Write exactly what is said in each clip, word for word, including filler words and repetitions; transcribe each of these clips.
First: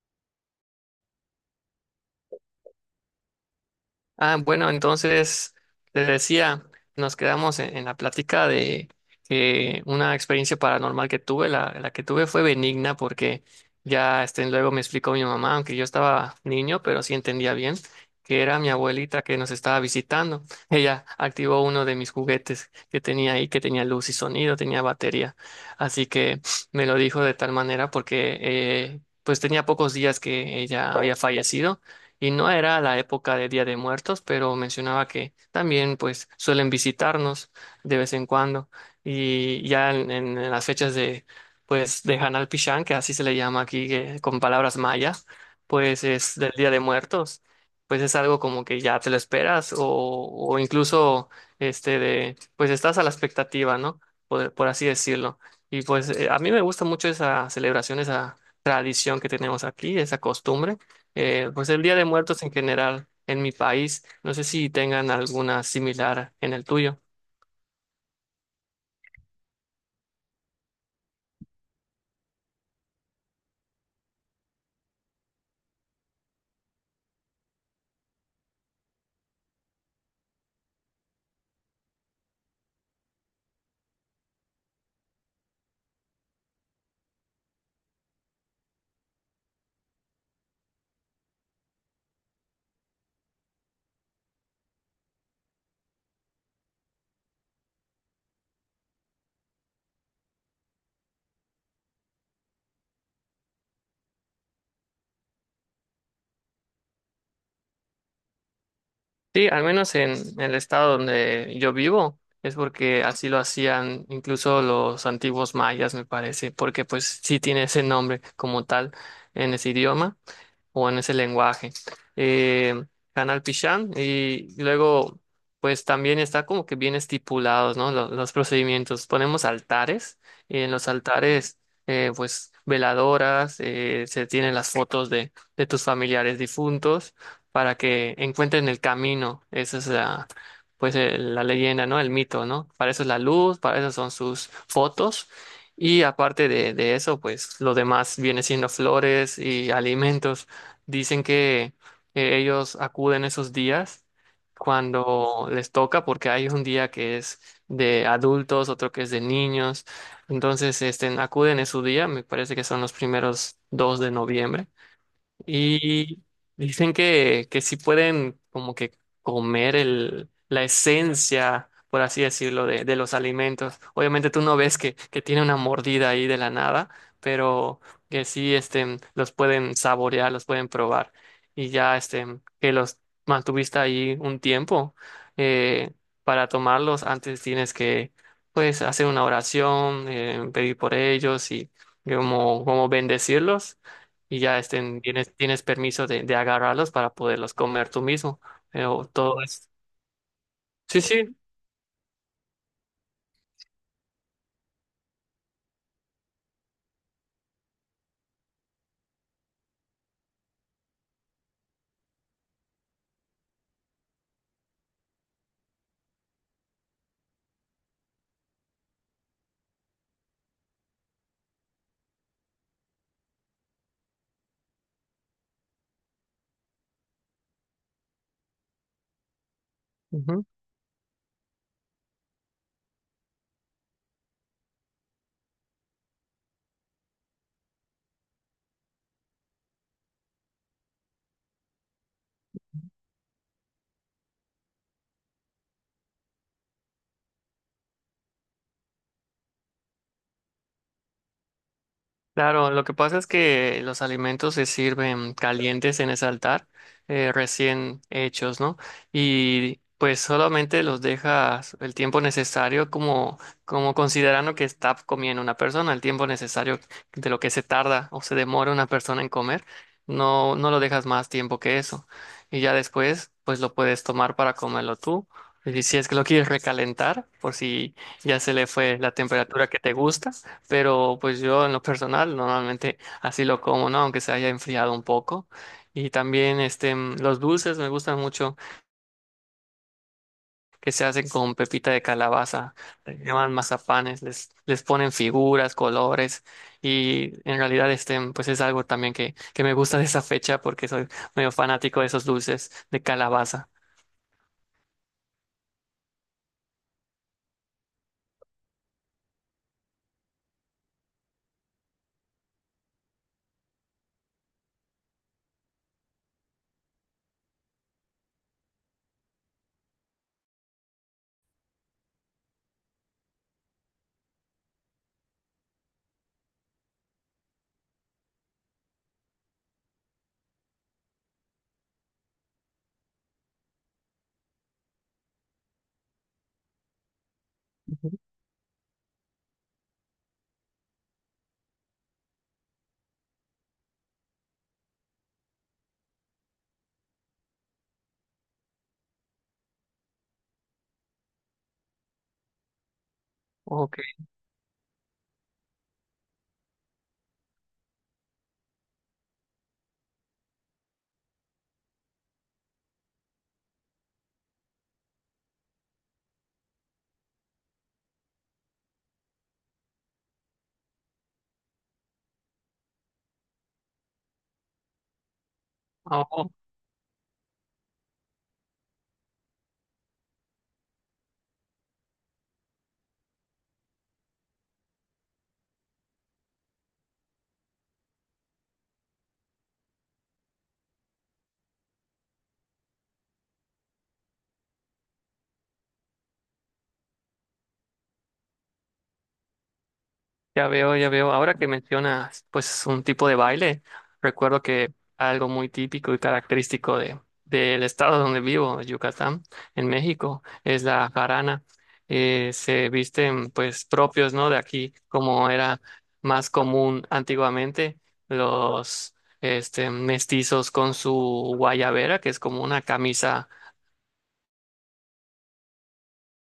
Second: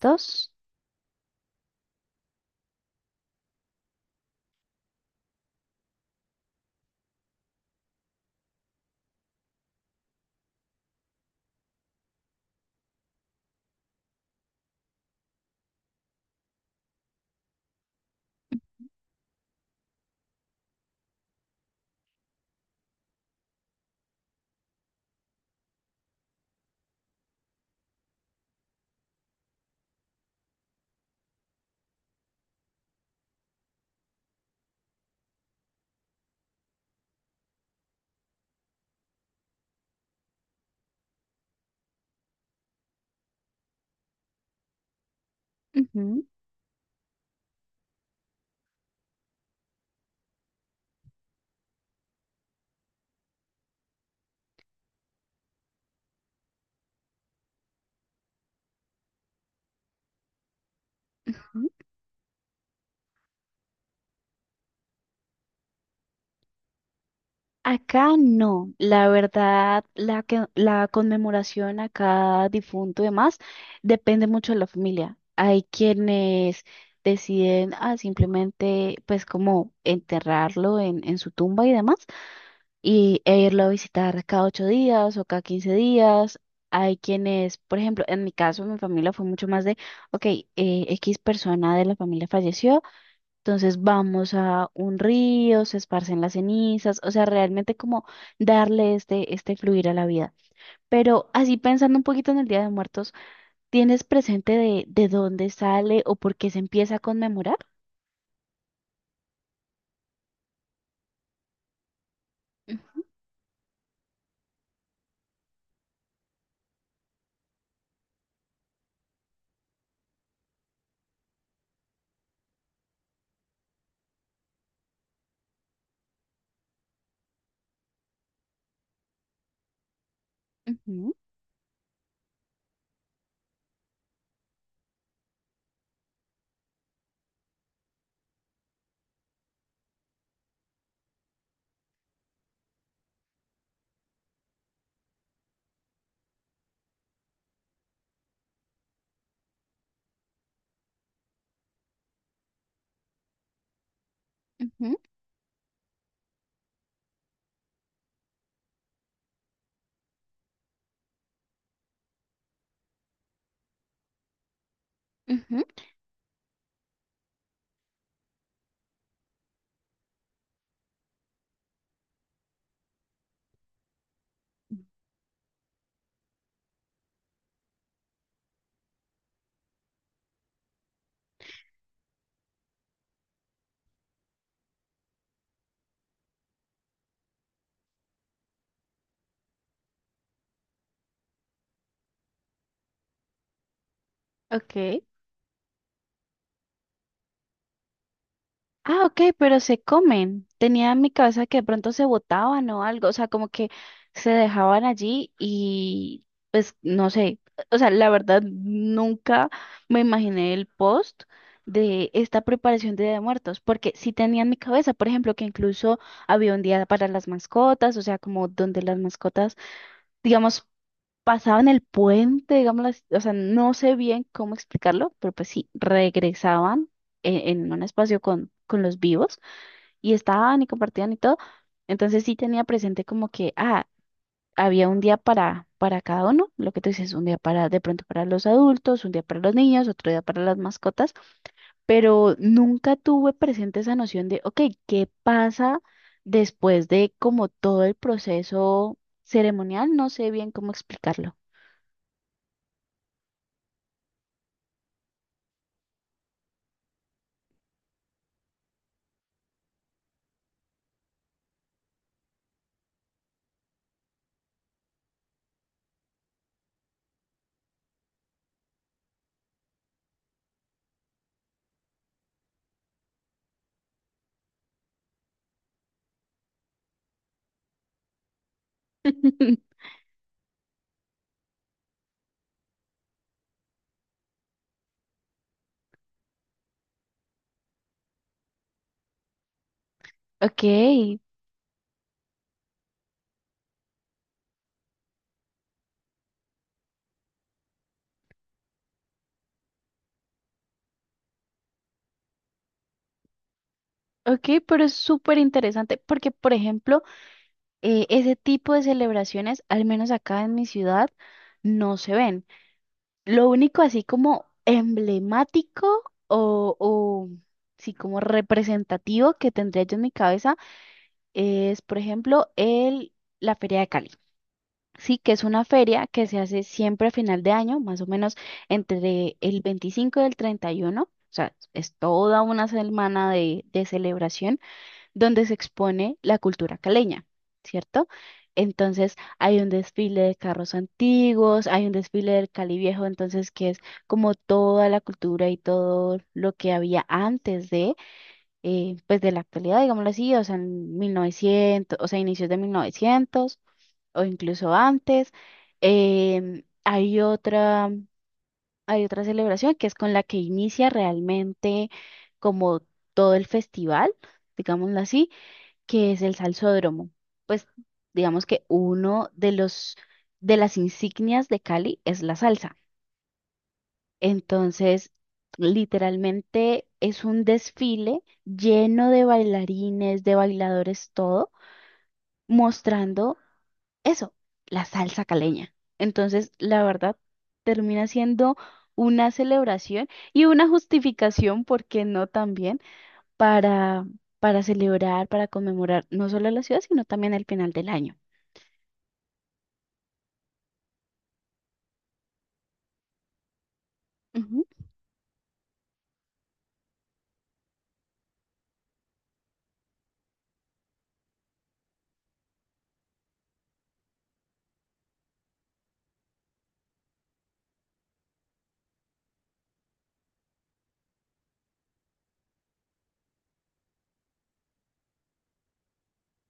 Dos. Ah, bueno, entonces les decía, nos quedamos en, en la plática de que una experiencia paranormal que tuve, la, la que tuve fue benigna porque ya este, luego me explicó mi mamá, aunque yo estaba niño, pero sí entendía bien, que era mi abuelita que nos estaba visitando. Ella activó uno de mis juguetes que tenía ahí, que tenía luz y sonido, tenía batería. Así que me lo dijo de tal manera porque eh, Pues tenía pocos días que ella había fallecido y no era la época de Día de Muertos, pero mencionaba que también pues suelen visitarnos de vez en cuando y ya en, en- en las fechas de pues de Hanal Pichán, que así se le llama aquí que- con palabras mayas, pues Ujú, es del Día de Muertos, pues es algo como que ya te lo esperas o, o incluso este de pues estás a la expectativa, ¿no? Por, por así decirlo. Y pues eh, a mí me gusta mucho esa celebración, esa tradición que tenemos aquí, esa costumbre. Eh, ujú. pues el Día de Muertos en general en mi país, no sé si tengan alguna similar en el tuyo. Acá no, la verdad, la, que- la conmemoración a cada difunto y demás depende mucho de la familia. Hay quienes deciden ah, simplemente pues como enterrarlo en, en su tumba y demás y, e irlo a visitar cada ocho días o cada quince días. Hay quienes, por ejemplo, en mi caso, mi familia fue mucho más de, ok, eh, X persona de la familia falleció. Entonces vamos a un río, se esparcen las cenizas, o sea, realmente como darle este, este fluir a la vida. Pero así pensando un poquito en el Día de Muertos, ¿tienes presente de, de dónde sale o por qué se empieza a conmemorar? Sí, al menos en, el estado donde yo vivo, es porque Ujú, así lo hacían incluso los antiguos mayas, me parece, porque pues sí tiene ese nombre como tal en ese idioma, o en ese lenguaje. Eh, Canal Pichán, y luego pues también está como que bien estipulados, ¿no? Lo- Los, procedimientos. Ponemos altares, y en los ujú, altares eh, pues veladoras, eh, se tienen las fotos de, de tus familiares difuntos para que encuentren el camino. Esa es la... Pues eh, la leyenda, ¿no? El mito, ¿no? Para eso es la luz, para eso son sus fotos. Y aparte de, de eso, pues lo demás viene siendo flores y alimentos. Dicen que eh, ellos acuden esos días ujú, cuando les toca, porque hay un día que es de adultos, otro que es de niños. Entonces, este, acuden en su día, me parece que son los primeros dos de noviembre. ujú. Y dicen que, que sí pueden como que comer el, la esencia, por así decirlo, de, de los alimentos. Obviamente tú no ves que, que tiene una mordida ahí de la nada, pero que sí este, los pueden saborear, los pueden probar. Y ya este, que los mantuviste ahí un tiempo, eh, para tomarlos antes tienes que pues hacer una oración, eh, pedir por ellos y como, como bendecirlos, y ya estén, Ok. tienes, tienes permiso de, de agarrarlos para poderlos comer tú mismo. Ah, Pero ok, todo pero es. se comen. Tenía en Sí, mi sí. cabeza que de pronto se botaban o algo, o sea, como que se dejaban allí y pues no sé, o sea, la verdad nunca me imaginé el post de esta preparación de Día de Muertos, porque sí tenía en mi cabeza, por ejemplo, que incluso había un día para las mascotas, o sea, como donde las mascotas, digamos, pasaban el puente, digamos, las- o sea, no sé bien cómo explicarlo, pero pues sí, regresaban en, en un espacio con, con los vivos y estaban y compartían y todo. Entonces sí tenía presente como que, ah, había un día para, para cada uno, lo que tú dices, un día para, de pronto para los adultos, un día para los niños, otro día para las mascotas, pero nunca tuve presente esa noción de, ok, ¿qué pasa después de como todo el proceso ceremonial? No sé bien cómo explicarlo. Claro, lo que pasa es que los alimentos se sirven calientes en ese altar, eh, recién hechos, ¿no? Y pues solamente los dejas el tiempo necesario como, como considerando que está comiendo una persona, el tiempo necesario de lo que se tarda o se demora una persona en comer. No, no lo dejas más tiempo que eso. Y ya después, pues lo puedes tomar para comerlo tú. Y si es que lo quieres recalentar, por si ya se le fue la temperatura que te gusta. Pero pues yo en lo personal normalmente así lo como, ¿no? Aunque se haya enfriado un poco. Y también este, mm, los dulces me gustan mucho, Ok, que se hacen con pepita de calabaza. Le llaman mazapanes, les, les ponen figuras, colores. Y en realidad este, mm, pues es algo también que, que me gusta de esa fecha porque soy medio fanático de esos dulces de calabaza. Ok, pero es súper interesante porque, por ejemplo, eh, ese tipo de celebraciones, al menos acá en mi ciudad, no se ven. Lo único así como emblemático o, o sí, como representativo que tendría yo en mi cabeza es, por ejemplo, el, la Feria de Cali. Sí, que es una feria que se hace siempre a final de año, más o menos entre el veinticinco y el treinta y uno. O sea, es toda una semana de de celebración donde se expone la cultura caleña, ¿cierto? Ujú. Entonces hay un desfile de carros antiguos, hay un desfile del Cali Viejo, entonces que es como toda la cultura y todo lo que había antes de, eh, pues de la actualidad, digámoslo así, o sea, en mil novecientos, o sea, inicios de mil novecientos Ok. o incluso antes. Em, hay otra, hay otra celebración que es con la que inicia realmente como todo el festival, digámoslo así que es el salsódromo. Pues digamos que uno de los de las insignias de Cali es la salsa. Entonces, Oh, literalmente es un desfile lleno de bailarines, de bailadores, todo, mostrando eso, la salsa caleña. Entonces, la verdad, termina siendo una celebración y una justificación, ¿por qué no también? Para, para celebrar, para conmemorar no solo la ciudad, sino también el final del año. ya veo, ya veo. Ahora que mencionas, pues, un tipo de baile, recuerdo Ujú, que algo muy típico y característico de, del estado donde vivo, Yucatán, en México, es la jarana. Eh, se visten, pues, propios, ¿no? De aquí, como era más común antiguamente, los, este, mestizos con su guayabera, que es como una camisa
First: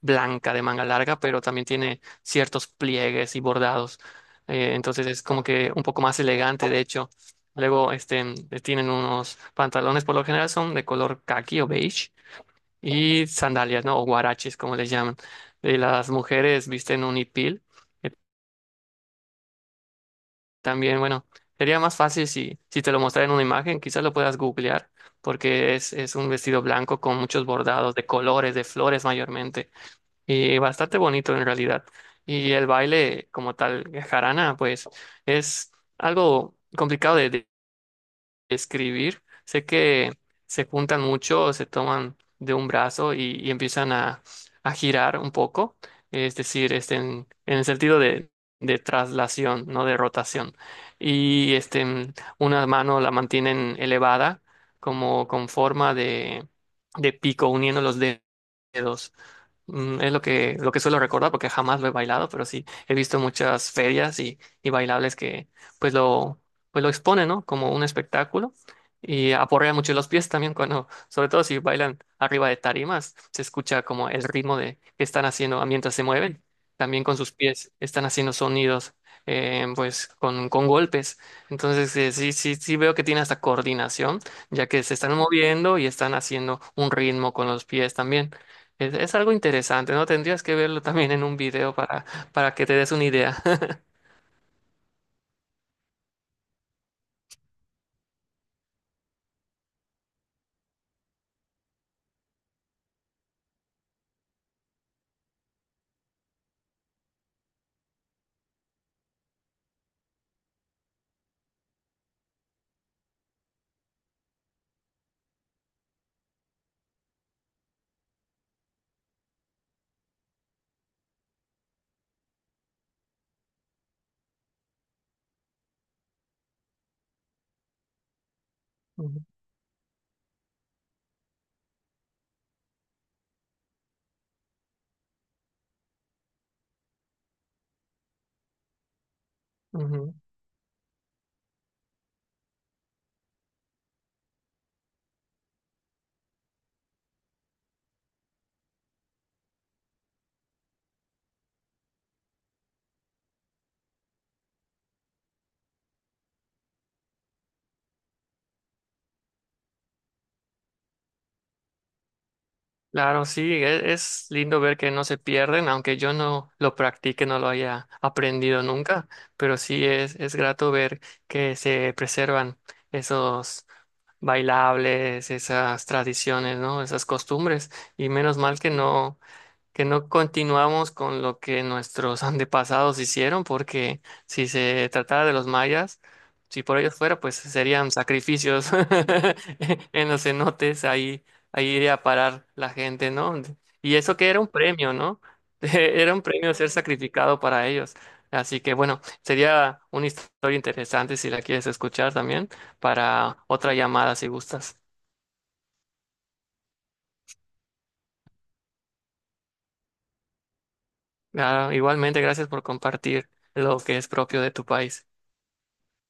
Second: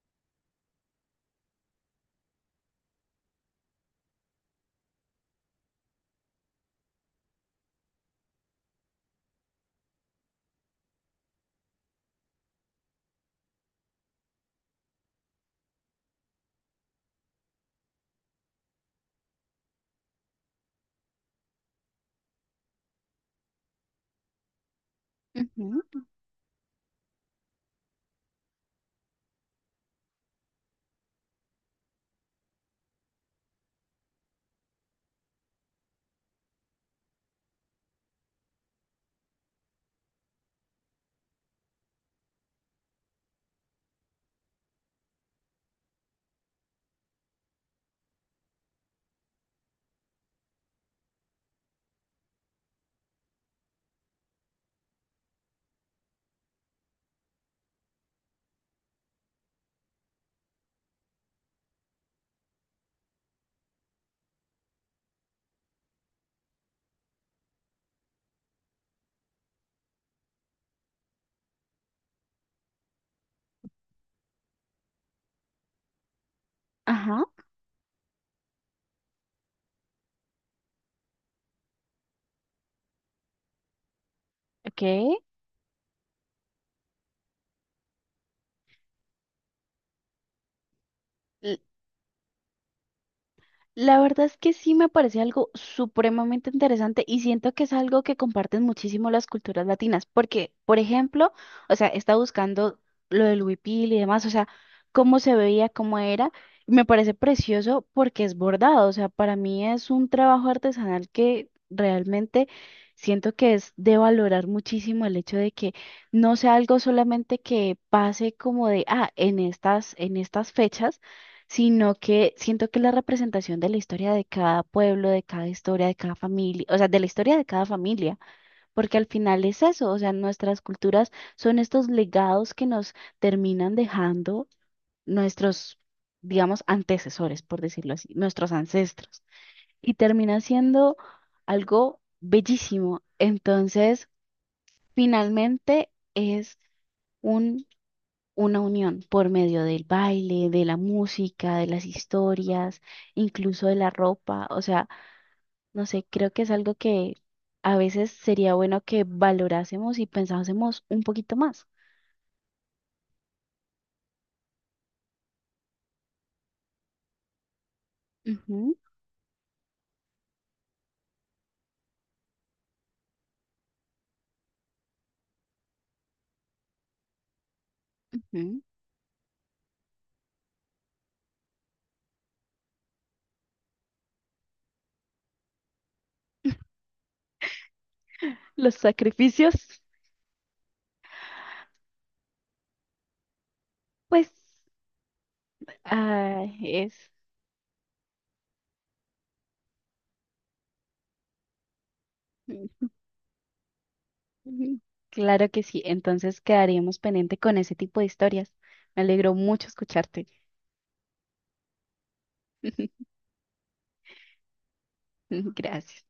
blanca de manga larga, pero también tiene ciertos pliegues y bordados. Eh, entonces es como que un poco más elegante, de hecho. Luego este, tienen unos pantalones, por lo general son de color caqui o beige, y sandalias, ¿no? O guaraches, como les llaman. Eh, las mujeres visten un hipil, que también, bueno, sería más fácil si, si te lo mostrara en una imagen, quizás lo puedas googlear, porque ujú, es, es un vestido blanco con muchos bordados de colores, de flores mayormente. Y bastante bonito en realidad. Y el baile como tal, jarana, pues es algo complicado de de- describir. Sé que se juntan mucho, se toman de un brazo y, y empiezan a, a girar un poco, es decir, este, en, en el sentido de, de traslación, no de rotación. Y este, una mano la mantienen elevada, como con forma de, de pico, uniendo los dedos. Mm, Es lo que, lo que, suelo recordar porque jamás lo he bailado, pero sí he visto muchas ferias y, y bailables que pues lo, pues lo exponen, ¿no? Como un espectáculo, y aporrean mucho los pies también cuando, sobre todo si bailan arriba de tarimas, se escucha como el ritmo de que están haciendo, ah, mientras se mueven. También con ajá, sus pies están haciendo sonidos, eh, pues con, con, golpes. Entonces eh, sí, sí, sí veo que tiene hasta coordinación, ya ok. que se están moviendo y están haciendo un ritmo con los pies también. Es, es algo interesante, ¿no? Tendrías que verlo también en un L- video para, para que te des una idea. La verdad es que sí me parece algo supremamente interesante y siento que es algo que comparten muchísimo las culturas latinas, porque, por ejemplo, o sea, está buscando lo del huipil y demás, o sea, cómo se veía, cómo era, y me parece precioso porque es bordado, o sea, para mí es un trabajo artesanal que realmente siento que es de valorar muchísimo el hecho de que no sea algo solamente que pase como de, ah, en estas, en estas fechas sino que siento que la representación de la historia de cada pueblo, de cada historia, de cada familia, o sea, de la historia de cada familia, porque al Ujú, final es eso, o sea, nuestras culturas son estos legados que nos terminan dejando nuestros, digamos, antecesores, por decirlo así, nuestros ancestros, y ujú. termina siendo algo bellísimo. Entonces, finalmente es un una unión por medio del baile, de la música, de las historias, incluso de la ropa. O sea, no sé, creo que es algo que a veces sería bueno que valorásemos y pensásemos un poquito más. Claro, sí, e- es, lindo ver que no se pierden, aunque yo no lo practique, no lo haya aprendido Ujú, nunca, pero sí es, es grato ver que se preservan esos bailables, esas tradiciones, ¿no? Esas costumbres, y menos mal ujú. que no, que no continuamos con lo que nuestros antepasados hicieron, porque si se tratara de los mayas, si por ellos fuera, pues serían sacrificios Los sacrificios, en los cenotes, ahí, ahí iría a parar la gente, ¿no? Y eso que pues, era un premio, ¿no? Era un ah, premio ser es... sacrificado para ellos. Así que bueno, sería una historia interesante si la quieres escuchar también para otra llamada si gustas. Ujú. Claro que sí, entonces quedaríamos pendiente con ese tipo de historias. Me alegró mucho escucharte. Ah, igualmente, gracias por compartir lo que es propio de tu país. Gracias.